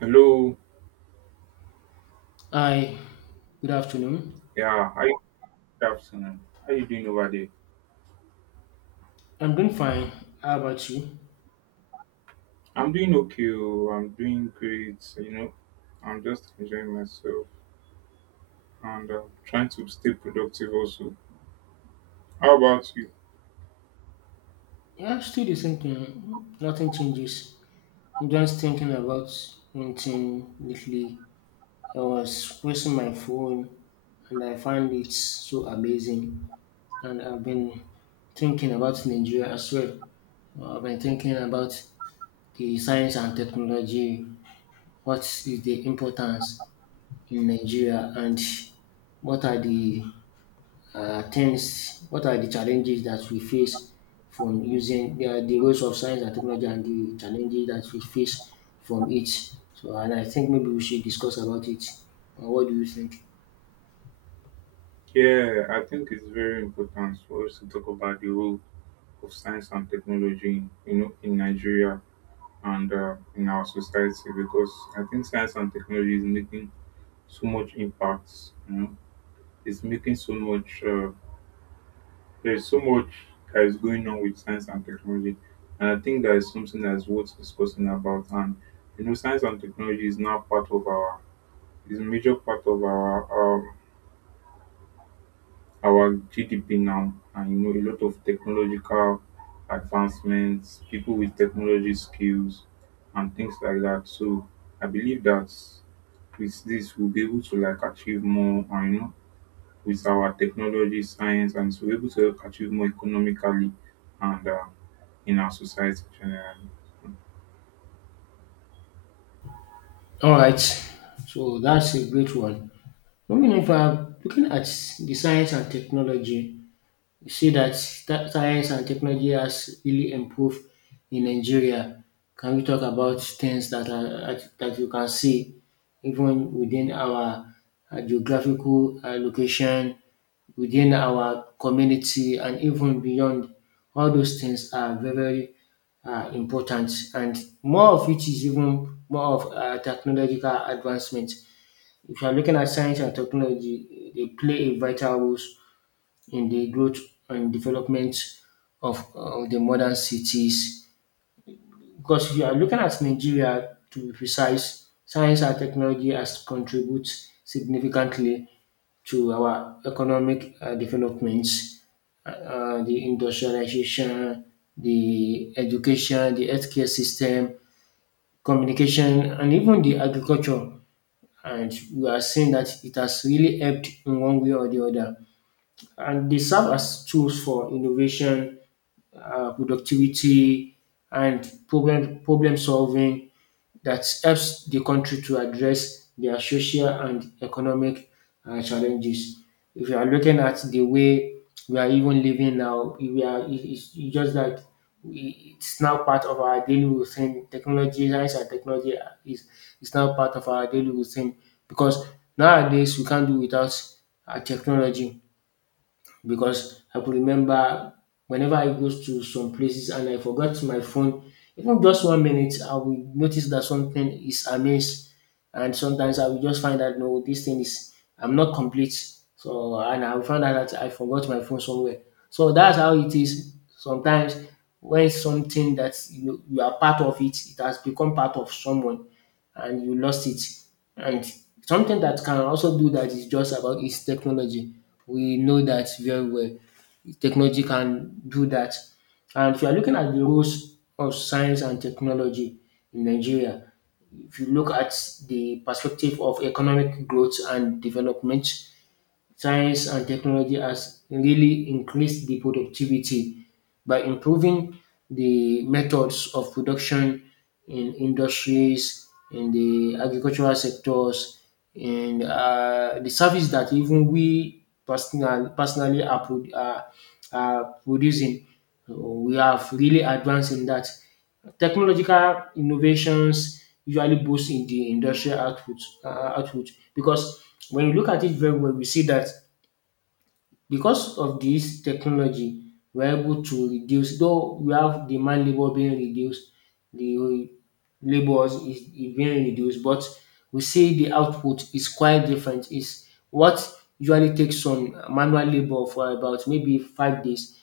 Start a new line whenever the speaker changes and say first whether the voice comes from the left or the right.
right: Hello.
left: Hi, good afternoon.
right: Yeah, hi. Good afternoon. How you doing over there?
left: I'm doing fine. How about you?
right: I'm doing okay. Oh, I'm doing great. You know, I'm just enjoying myself and trying to stay productive also. How about you?
left: Yeah, still the same thing. Nothing changes. I'm just thinking about one thing lately. I was pressing my phone and I find it so amazing. And I've been thinking about Nigeria as well. I've been thinking about the science and technology. What is the importance in Nigeria and what are the things, what are the challenges that we face from using, yeah, the ways of science and technology and the challenges that we face from it. So, and I think maybe we should discuss about it. What do you think?
right: Yeah, I think it's very important for us to talk about the role of science and technology, you know, in Nigeria and in our society because I think science and technology is making so much impact. You know, it's making so much. There's so much that is going on with science and technology, and I think that is something that's worth discussing about. And you know, science and technology is now part of our is a major part of um, our GDP now, and you know, a lot of technological advancements, people with technology skills, and things like that. So I believe that with this, we'll be able to like achieve more, and you know with our technology, science, and so we're able to help achieve more economically and in our society generally.
left: All right. So that's a great one. Moving on, if I'm looking at the science and technology, you see that science and technology has really improved in Nigeria. Can we talk about things that are that you can see even within our geographical location, within our community, and even beyond? All those things are very very important, and more of it is even more of technological advancement. If you are looking at science and technology, they play a vital role in the growth and development of the modern cities. Because if you are looking at Nigeria, to be precise, science and technology has contributed significantly to our economic developments, the industrialization, the education, the healthcare system, communication, and even the agriculture. And we are seeing that it has really helped in one way or the other. And they serve as tools for innovation, productivity, and problem solving that helps the country to address their social and economic challenges. If you are looking at the way we are even living now, we are it's just that it's now part of our daily routine. Technology, science, and technology is is now part of our daily routine because nowadays we can't do without technology because I could remember whenever I goes to some places and I forgot my phone, even just 1 minute, I will notice that something is amiss. And sometimes I will just find that, no, this thing is, I'm not complete. So, and I will find out that I forgot my phone somewhere. So that's how it is sometimes when something that you are part of it, it has become part of someone and you lost it. And something that can also do that is just about its technology. We know that very well. Technology can do that. And if you are looking at the roles of science and technology in Nigeria, if you look at the perspective of economic growth and development, science and technology has really increased the productivity by improving the methods of production in industries, in the agricultural sectors, in the service that even we personally are producing. So we have really advanced in that. Technological innovations usually boost in the industrial output because when you look at it very well, we see that because of this technology, we're able to reduce, though we have the man labor being reduced, the labor is being reduced, but we see the output is quite different. Is what usually takes some manual labor for about maybe 5 days,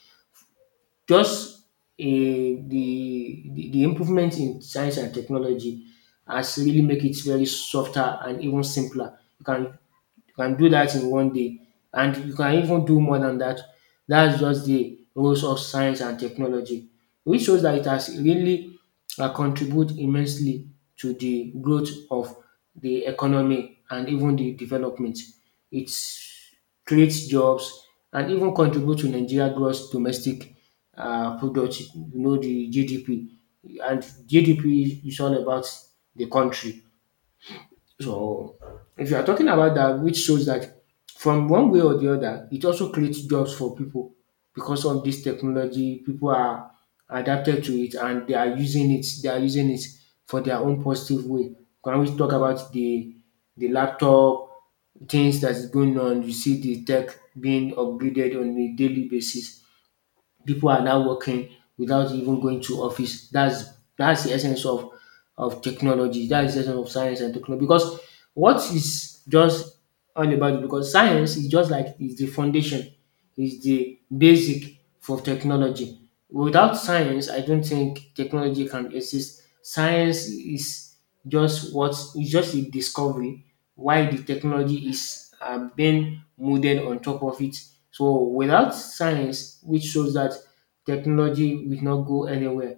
left: just the improvement in science and technology has really make it very softer and even simpler. You can do that in 1 day and you can even do more than that. That's just the roles of science and technology, which shows that it has really contribute immensely to the growth of the economy and even the development. It creates jobs and even contribute to Nigeria gross domestic product, you know, the GDP. And GDP is all about the country. So if you are talking about that, which shows that from one way or the other, it also creates jobs for people. Because of this technology, people are adapted to it and they are using it. They are using it for their own positive way. Can we talk about the laptop things that is going on? You see the tech being upgraded on a daily basis. People are now working without even going to office. That's the essence of technology. That is the essence of science and technology. Because what is just all about it, because science is just like is the foundation, is the basic for technology. Without science, I don't think technology can exist. Science is just what is just a discovery why the technology is being molded on top of it. So without science, which shows that technology will not go anywhere.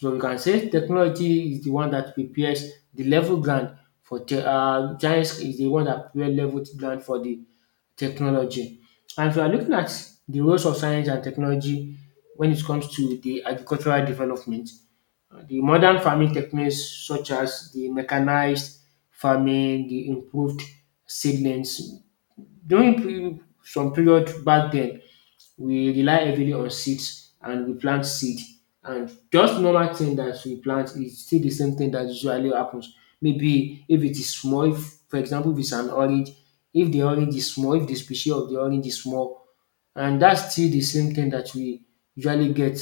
left: So we can say technology is the one that prepares the level ground for science is the one that prepares level ground for the technology. And if you are looking at the roles of science and technology when it comes to the agricultural development, the modern farming techniques such as the mechanized farming, the improved seedlings. During some period back then, we rely heavily on seeds and we plant seed. And just normal thing that we plant is still the same thing that usually happens. Maybe if it is small, if, for example, if it's an orange, if the orange is small, if the species of the orange is small, and that's still the same thing that we usually get.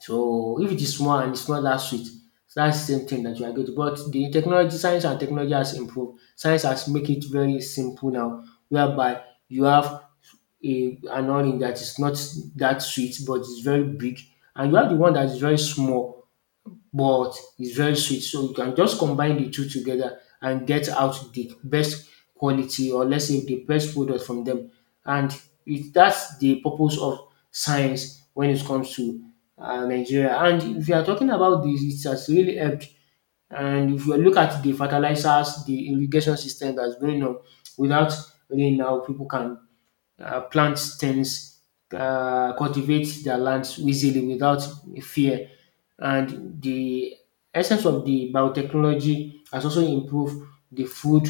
left: So if it is small and it's not that sweet, that's that same thing that you are getting. But the technology, science and technology has improved. Science has make it very simple now, whereby you have a an onion that is not that sweet but it's very big, and you have the one that is very small but it's very sweet. So you can just combine the two together and get out the best quality, or let's say the best product from them. And it, that's the purpose of science when it comes to Nigeria. And if you are talking about this, it has really helped. And if you look at the fertilizers, the irrigation system that's going on, without rain now, people can plant stems, cultivate their lands easily without fear. And the essence of the biotechnology has also improved the food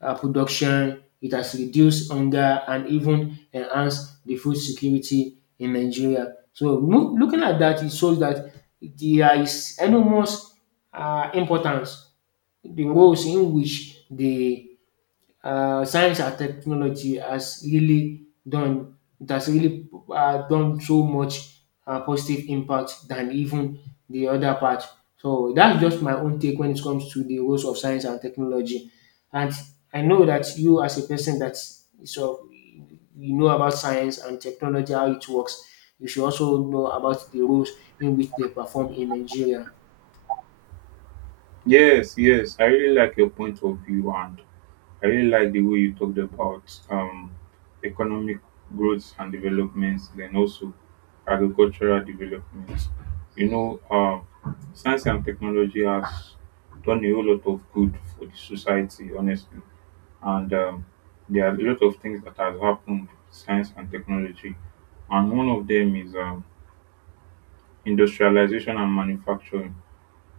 left: production. It has reduced hunger and even enhanced the food security in Nigeria. So looking at that, it shows that there is enormous importance, the roles in which the science and technology has really done, it has really done so much positive impact than even the other part. So that's just my own take when it comes to the roles of science and technology. And I know that you, as a person that so you know about science and technology, how it works, you should also know about the roles in which they perform in Nigeria.
right: Yes, yes. I really like your point of view and I really like the way you talked about economic growth and developments, then also agricultural developments. You know, science and technology has done a whole lot of good for the society, honestly. And there are a lot of things that has happened, with science and technology. And one of them is industrialization and manufacturing,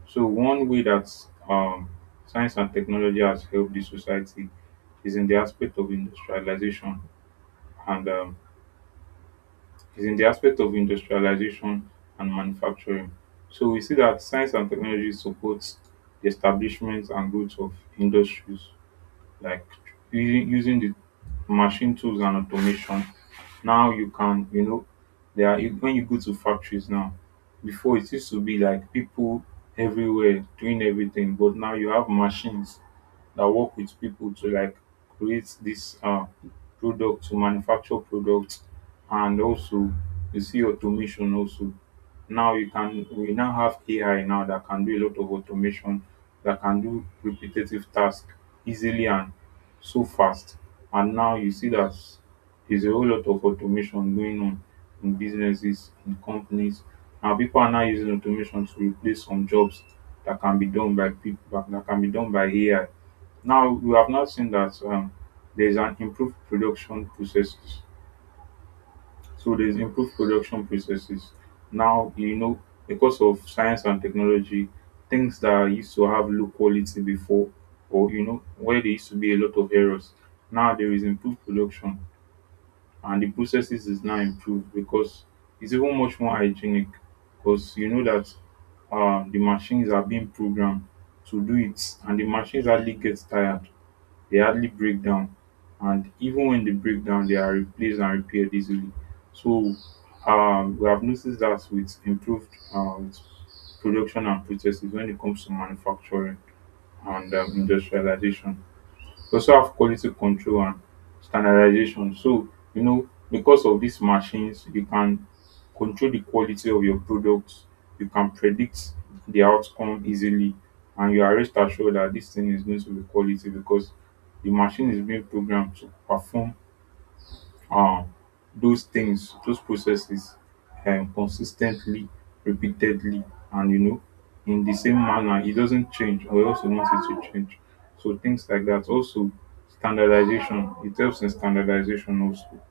right: so one way that um, science and technology has helped the society is in the aspect of industrialization and is in the aspect of industrialization and manufacturing. So we see that science and technology supports the establishment and growth of industries, like using the machine tools and automation. Now you can, you know, there are, when you go to factories now, before it used to be like people everywhere doing everything, but now you have machines that work with people to like create this product, to manufacture products. And also you see automation also. Now you can, we now have AI now that can do a lot of automation, that can do repetitive tasks easily and so fast. And now you see that there's a whole lot of automation going on in businesses, in companies, and people are now using automation to replace some jobs that can be done by people, that can be done by AI. Now we have now seen that there's an improved production processes. So there's improved production processes. Now you know, because of science and technology, things that used to have low quality before, or you know where there used to be a lot of errors, now there is improved production, and the processes is now improved because it's even much more hygienic. Because you know that the machines are being programmed to do it, and the machines hardly get tired, they hardly break down, and even when they break down they are replaced and repaired easily. So we have noticed that with improved with production and processes when it comes to manufacturing and industrialization, we also have quality control and standardization. So, you know, because of these machines, you can control the quality of your products, you can predict the outcome easily, and you are rest assured that this thing is going to be quality because the machine is being programmed to perform um those things, those processes consistently, repeatedly, and you know, in the same manner, it doesn't change, or else you want it to change. So things like that. Also, standardization. It helps in standardization also.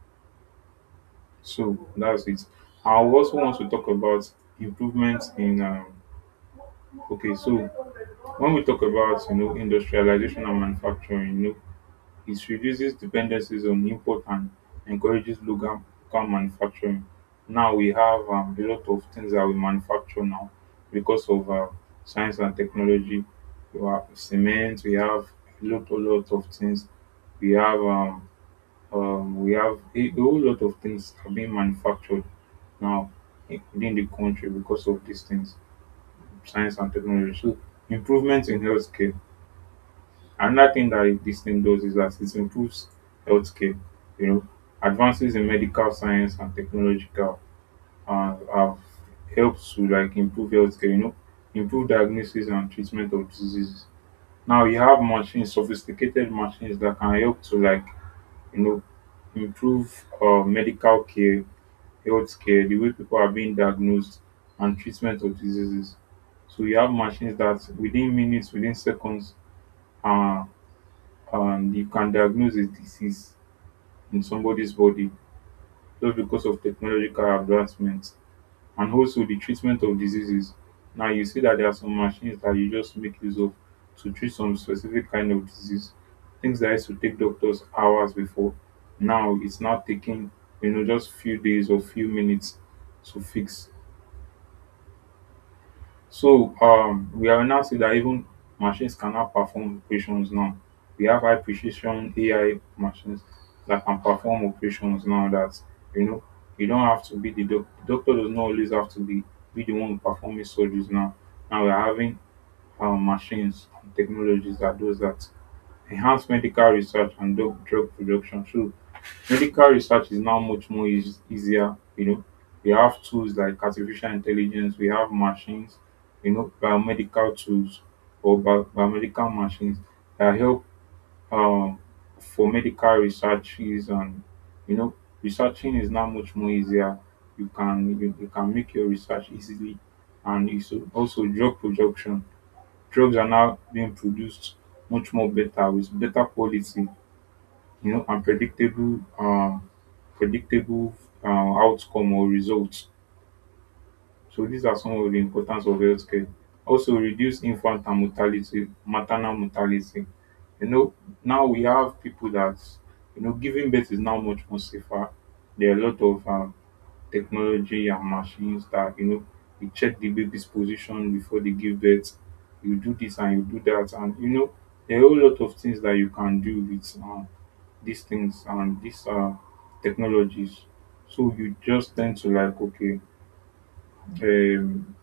right: So that's it. I also want to talk about improvements in. Okay, so when we talk about, you know, industrialization and manufacturing, you know it reduces dependencies on import and encourages local manufacturing. Now we have a lot of things that we manufacture now because of science and technology. We have cement. We have a lot of things. We have um, we have a whole lot of things are being manufactured now in- within the country because of these things, science and technology. So improvements in healthcare. Another thing that this thing does is that it improves healthcare. You know, advances in medical science and technological have helped to like improve healthcare. You know, improve diagnosis and treatment of diseases. Now you have machines, sophisticated machines that can help to like, you know, improve medical care, healthcare, the way people are being diagnosed and treatment of diseases. So you have machines that within minutes, within seconds, uh. And you can diagnose a disease in somebody's body just because of technological advancements and also the treatment of diseases. Now you see that there are some machines that you just make use of to treat some specific kind of disease. Things that used to take doctors hours before, now it's now taking, you know, just few days or few minutes to fix. So we are now seeing that even machines can now perform operations now. We have high precision AI machines that can perform operations now, that you know, you don't have to be the doctor does not always have to be the one performing surgeries now. Now we're having machines and technologies are those that enhance medical research and drug production. So medical research is now much more easier. You know, we have tools like artificial intelligence, we have machines, you know, biomedical tools or biomedical machines that help um, for medical researches and, you know, researching is now much more easier. You can you can make your research easily. And it's also drug production. Drugs are now being produced much more better with better quality, you know, and predictable predictable outcome or results. So these are some of the importance of healthcare. Also reduce infant and mortality, maternal mortality. You know, now we have people that, you know, giving birth is now much more safer. There are a lot of technology and machines that, you know, you check the baby's position before they give birth, you do this and you do that, and you know there are a whole lot of things that you can do with these things and these technologies. So you just tend to like okay, um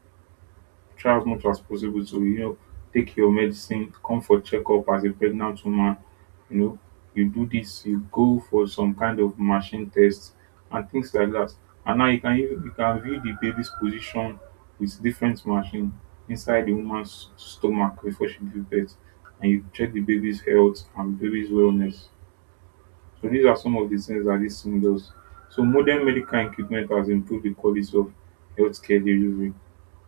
right: try as much as possible to, you know, take your medicine, come for checkup as a pregnant woman. You know, you do this, you go for some kind of machine test and things like that. And now you can even- you can view the baby's position with different machine inside the woman's stomach before she gives birth, and you check the baby's health and baby's wellness. So these are some of the things that this thing does. So modern medical equipment has improved the quality of healthcare delivery.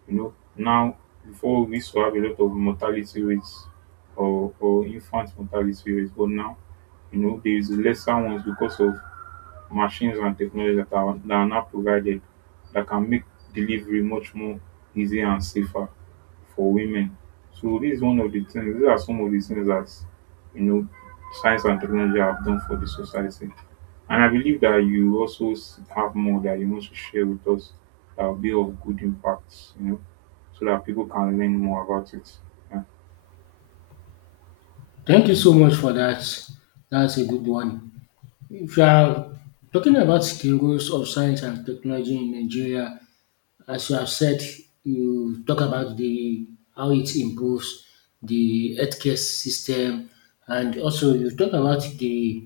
right: You know, now before we used to have a lot of mortality rates or infant mortality rates, but now, you know, there is lesser ones because of machines and technology that are now provided that can make delivery much more easier and safer for women. So this is one of the things, these are some of the things that, you know, science and technology have done for the society. And I believe that you also have more that you want to share with us that will be of good impact, you know, so that people can learn more about it. Yeah.
left: Thank you so much for that. That's a good one. If you are talking about the roles of science and technology in Nigeria, as you have said, you talk about the how it improves the healthcare system, and also you talk about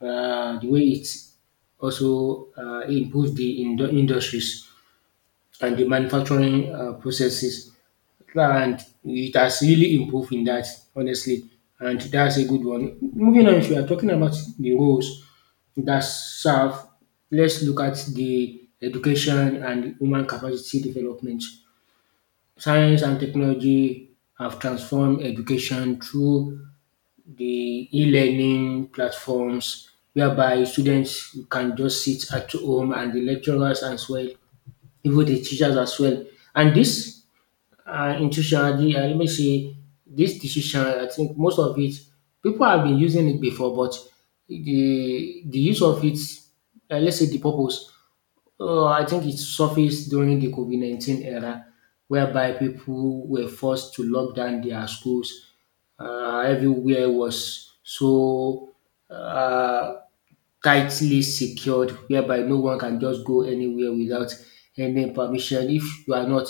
left: the way it also improves the industries and the manufacturing processes. And it has really improved in that, honestly. And that's a good one. Moving on, if you are talking about the roles that serve, let's look at the education and human capacity development. Science and technology have transformed education through the e learning platforms, whereby students can just sit at home and the lecturers as well, even the teachers as well. And this intuition, let me say, this decision, I think most of it, people have been using it before, but the use of it, let's say the purpose, I think it surfaced during the COVID 19 era, whereby people were forced to lock down their schools. Everywhere was so uh, tightly secured whereby no one can just go anywhere without any permission. If you are not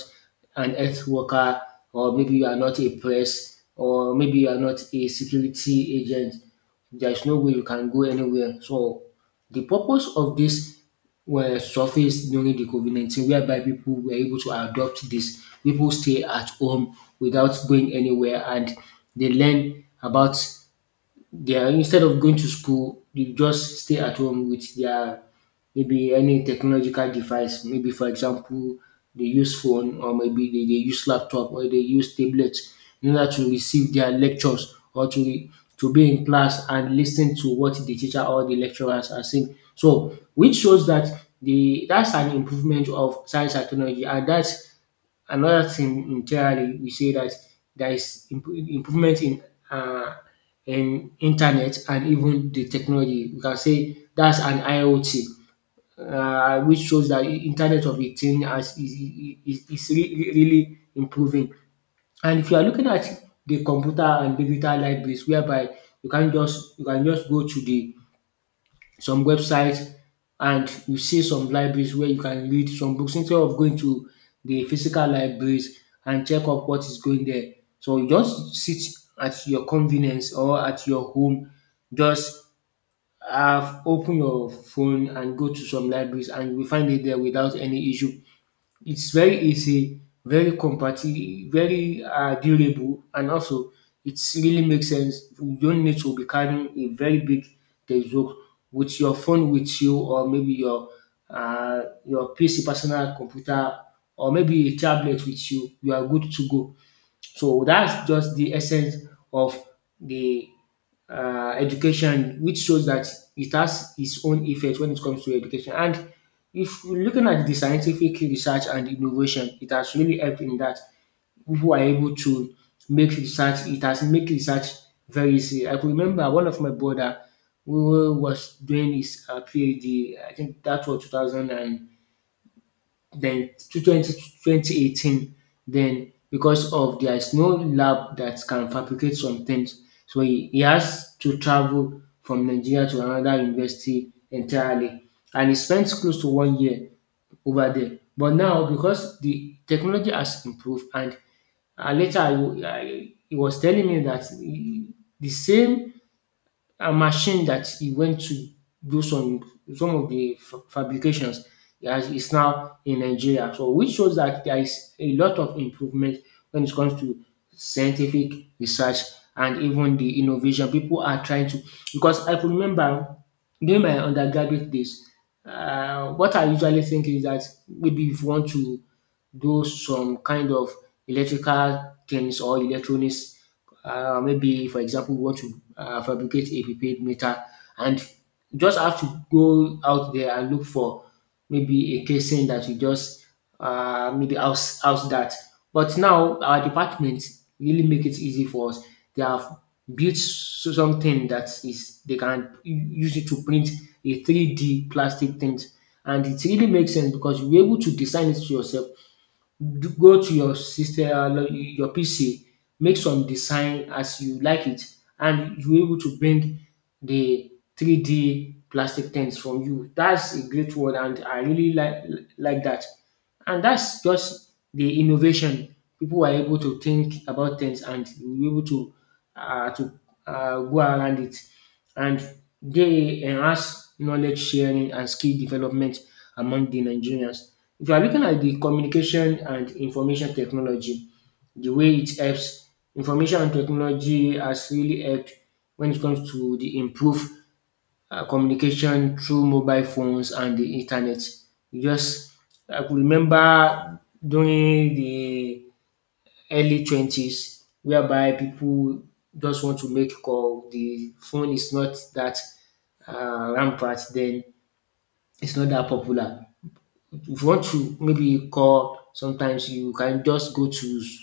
left: an earth worker or maybe you are not a press or maybe you are not a security agent, there is no way you can go anywhere. So the purpose of this were surfaced during the COVID 19 whereby people were able to adopt this. People stay at home without going anywhere and they learn about they are instead of going to school, they just stay at home with their maybe any technological device. Maybe for example, they use phone or maybe they use laptop or they use tablet in order to receive their lectures or to to be in class and listen to what the teacher or the lecturers are saying. So which shows that the that's an improvement of science and technology and that's another thing entirely. We say that there is improvement uh, in internet and even the technology. We can say that's an IoT, which shows that internet of a thing as is, is really, really improving. And if you are looking at the computer and digital libraries, whereby you can just go to the some websites, and you see some libraries where you can read some books instead of going to the physical libraries and check up what is going there. So you just sit at your convenience or at your home, just have open your phone and go to some libraries, and you will find it there without any issue. It's very easy, very very durable, and also it really makes sense. You don't need to be carrying a very big textbook with your phone with you, or maybe uh, your PC, personal computer, or maybe a tablet with you. You are good to go. So that's just the essence of the education, which shows that it has its own effect when it comes to education. And if you're looking at the scientific research and innovation, it has really helped in that people are able to make research. It has make research very easy. I could remember one of my brother who was doing his PhD. I think that was 2000 and then to 20 2018, then because of there's no lab that can fabricate some things, so he has to travel from Nigeria to another university entirely, and he spent close to 1 year over there. But now because the technology has improved, and later he was telling me that the same a machine that he went to do some some of the fabrications as is now in Nigeria. So which shows that there is a lot of improvement when it comes to scientific research and even the innovation. People are trying to, because I could remember during my undergraduate days, what I usually think is that maybe if you want to do some kind of electrical things or electronics, maybe for example we want to fabricate a prepaid meter, and just have to go out there and look for maybe a casing that you just maybe house that. But now our department really make it easy for us. They have built something that is they can use it to print a 3D plastic thing, and it really makes sense because you're able to design it to yourself, do go to your system, your PC, make some design as you like it, and you able to bring the 3D plastic things from you. That's a great word, and I really like that. And that's just the innovation. People are able to think about things, and you able to um to go around it, and they enhance knowledge sharing and skill development among the Nigerians. If you are looking at the communication and information technology, the way it helps, information and technology has really helped when it comes to the improve communication through mobile phones and the internet. You just I could remember during the early twenties whereby people just want to make call. The phone is not that rampant then. It's not that popular. If you want to maybe call, sometimes you can just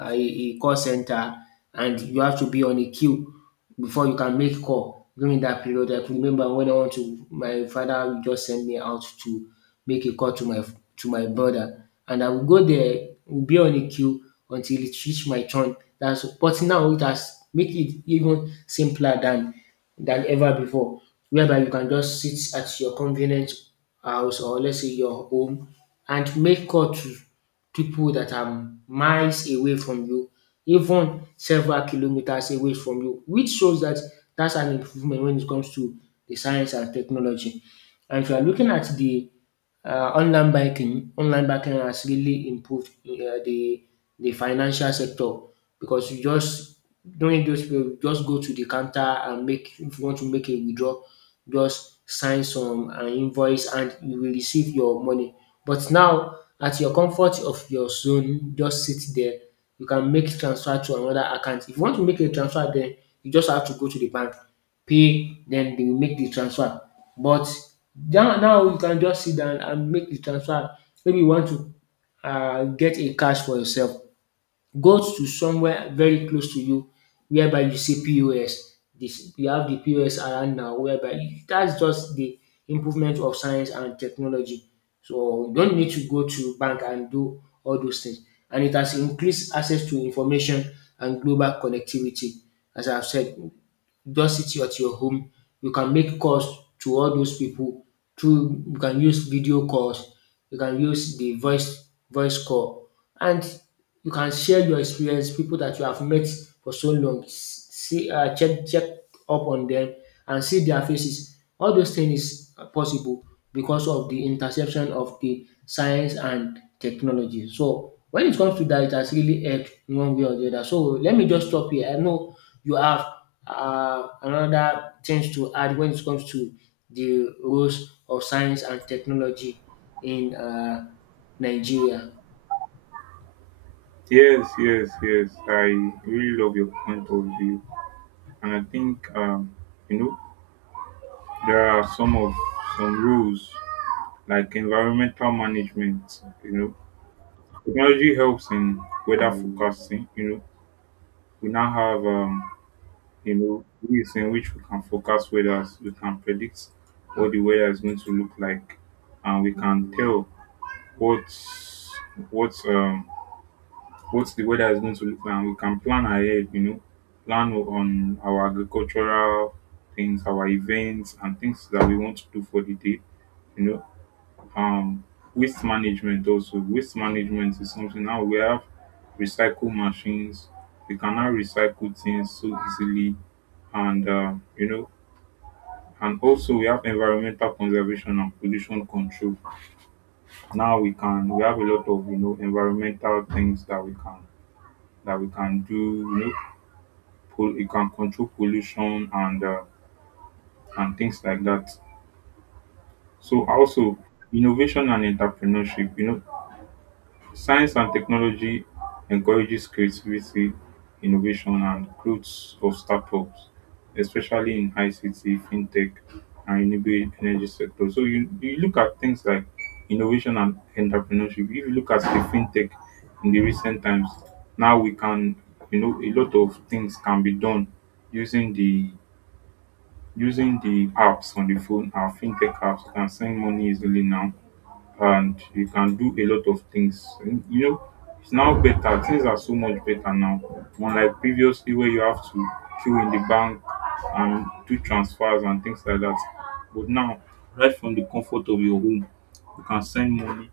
left: a call center, and you have to be on a queue before you can make call during that period. I could remember when I want to, my father would just send me out to make a call to my brother, and I will go there, will be on a queue until it reach my turn. That's but now it has make it even simpler than ever before, whereby you can just sit at your convenient house or let's say your home and make call to people that are miles away from you, even several kilometers away from you, which shows that that's an improvement when it comes to the science and technology. And if you are looking at the online banking has really improved the financial sector, because you just during those period you just go to the counter and make, if you want to make a withdrawal, just sign some invoice, and you will receive your money. But now at your comfort of your zone, just sit there, you can make transfer to another account. If you want to make a transfer, then you just have to go to the bank, pay, then they will make the transfer. But now you can just sit down and make the transfer. Maybe you want to get a cash for yourself, go to somewhere very close to you whereby you see POS. This you have the POS around now whereby you- that's just the improvement of science and technology. So you don't need to go to bank and do all those things. And it has increased access to information and global connectivity. As I've said, just sit at your home. You can make calls to all those people through, you can use video calls, you can use the voice call, and you can share your experience, people that you have met for so long, see check up on them and see their faces. All those things is possible because of the interception of the science and technology. So when it comes to that, it has really helped in one way or the other. So let me just stop here. I know you have another things to add when it comes to the roles of science and technology in Nigeria.
right: Yes, yes, yes. I really love your point of view. And I think, you know, there are some of some rules like environmental management. You know, technology helps in weather forecasting. You know, we now have you know, ways in which we can forecast weather. We can predict what the weather is going to look like, and we can tell what what um what the weather is going to look like. And we can plan ahead. You know, plan on our agricultural things, our events, and things that we want to do for the day. You know, um waste management also. Waste management is something, now we have recycle machines, we can now recycle things so easily. And you know, and also we have environmental conservation and pollution control. Now we can, we have a lot of, you know, environmental things that we can, that we can do, you know, you can control pollution and things like that. So also innovation and entrepreneurship, you know, science and technology encourages creativity, innovation, and growth of startups, especially in ICT, fintech, and renewable energy sector. So you look at things like innovation and entrepreneurship. If you look at the fintech in the recent times, now we can, you know, a lot of things can be done using the using the apps on the phone, our fintech apps. You can send money easily now, and you can do a lot of things. It's now better. Things are so much better now. Unlike previously, where you have to queue in the bank and do transfers and things like that. But now, right from the comfort of your home, you can send money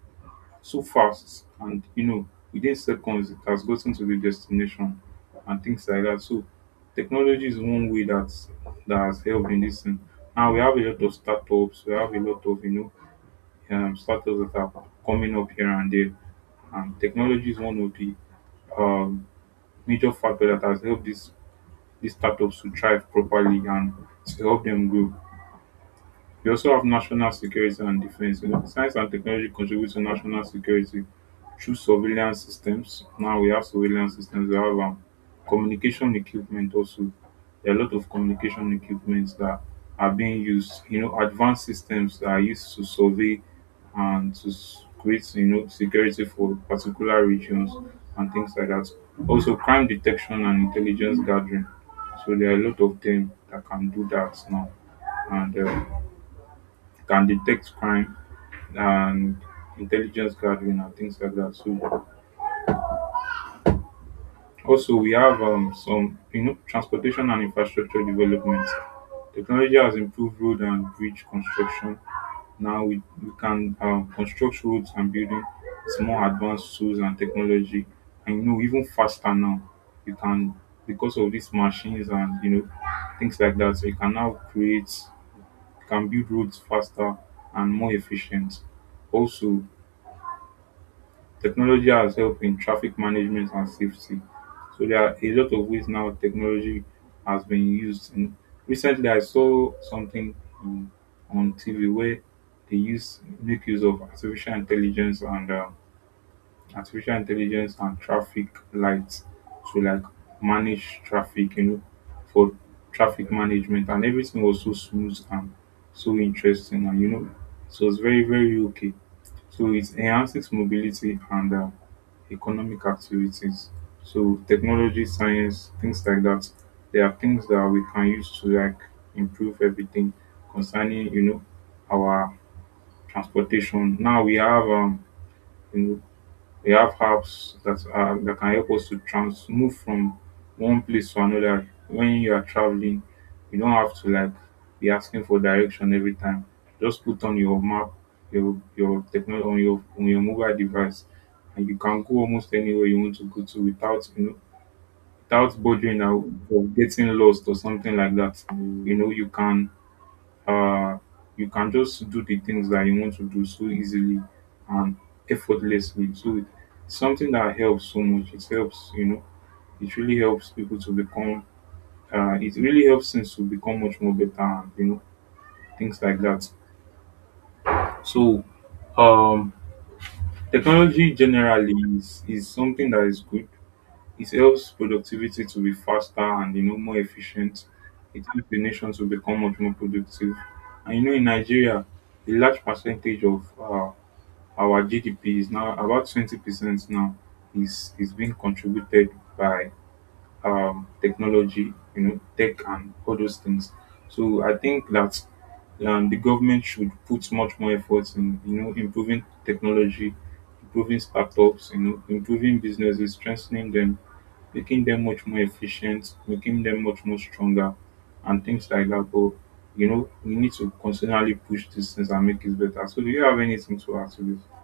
right: so fast, and within seconds, it has gotten to the destination and things like that. So technology is one way that has helped in this thing. Now we have a lot of startups. We have a lot of startups that are coming up here and there. And technology is one of the um, major factor that has helped these startups to thrive properly and to help them grow. We also have national security and defence. Science and technology contribute to national security through surveillance systems. Now we have surveillance systems, we have communication equipment also. There are a lot of communication equipments that are being used, you know, advanced systems that are used to survey and to create, you know, security for particular regions and things like that. Also crime detection and intelligence gathering, so there are a lot of them that can do that now and can detect crime and intelligence gathering and things like that. So also we have some, you know, transportation and infrastructure development. Technology has improved road and bridge construction. Now we can construct roads and building with more advanced tools and technology, and you know even faster now. You can, because of these machines and you know things like that. So you can now create, you can build roads faster and more efficient. Also, technology has helped in traffic management and safety. So there are a lot of ways now technology has been recently, I saw something um, on TV where they use make use of artificial intelligence and traffic lights to like manage traffic. You know, for traffic management, and everything was so smooth and so interesting and, you know, so it's very very okay. So it enhances mobility and economic activities. So technology, science, things like that. There are things that we can use to like improve everything concerning, you know, our transportation. Now we have you know, we have apps that are that can help us to trans move from one place to another. When you are traveling, you don't have to like be asking for direction every time. Just put on your map, your technology on your mobile device, and you can go almost anywhere you want to go to without you know, without bothering out of getting lost or something like that. You know uh you can just do the things that you want to do so easily and effortlessly. So it's something that helps so much. It helps, you know, it really helps people to become, it really helps things to become much more better and you know things like that. So um technology generally is something that is good. It helps productivity to be faster and you know more efficient. It helps the nation to become much more productive. And you know, in Nigeria, a large percentage of our GDP is now about 20% now, is being contributed by technology, you know, tech and all those things. So I think that the government should put much more effort in, you know, improving technology, improving startups, you know, improving businesses, strengthening them, making them much more efficient, making them much more stronger, and things like that. But you know, we need to constantly push these things and make it better. So, do you have anything to add to this?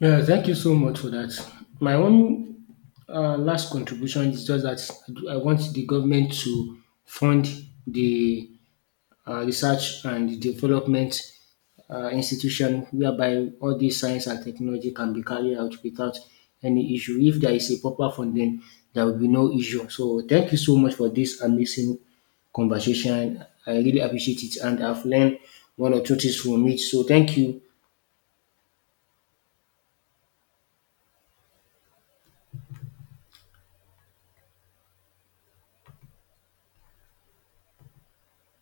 left: Yeah, thank you so much for that. My own last contribution is just that I want the government to fund the research and development institution, whereby all these science and technology can be carried out without any issue. If there is a proper funding, there will be no issue. So thank you so much for this amazing conversation. I really appreciate it, and I've learned one or two things from it. So thank you.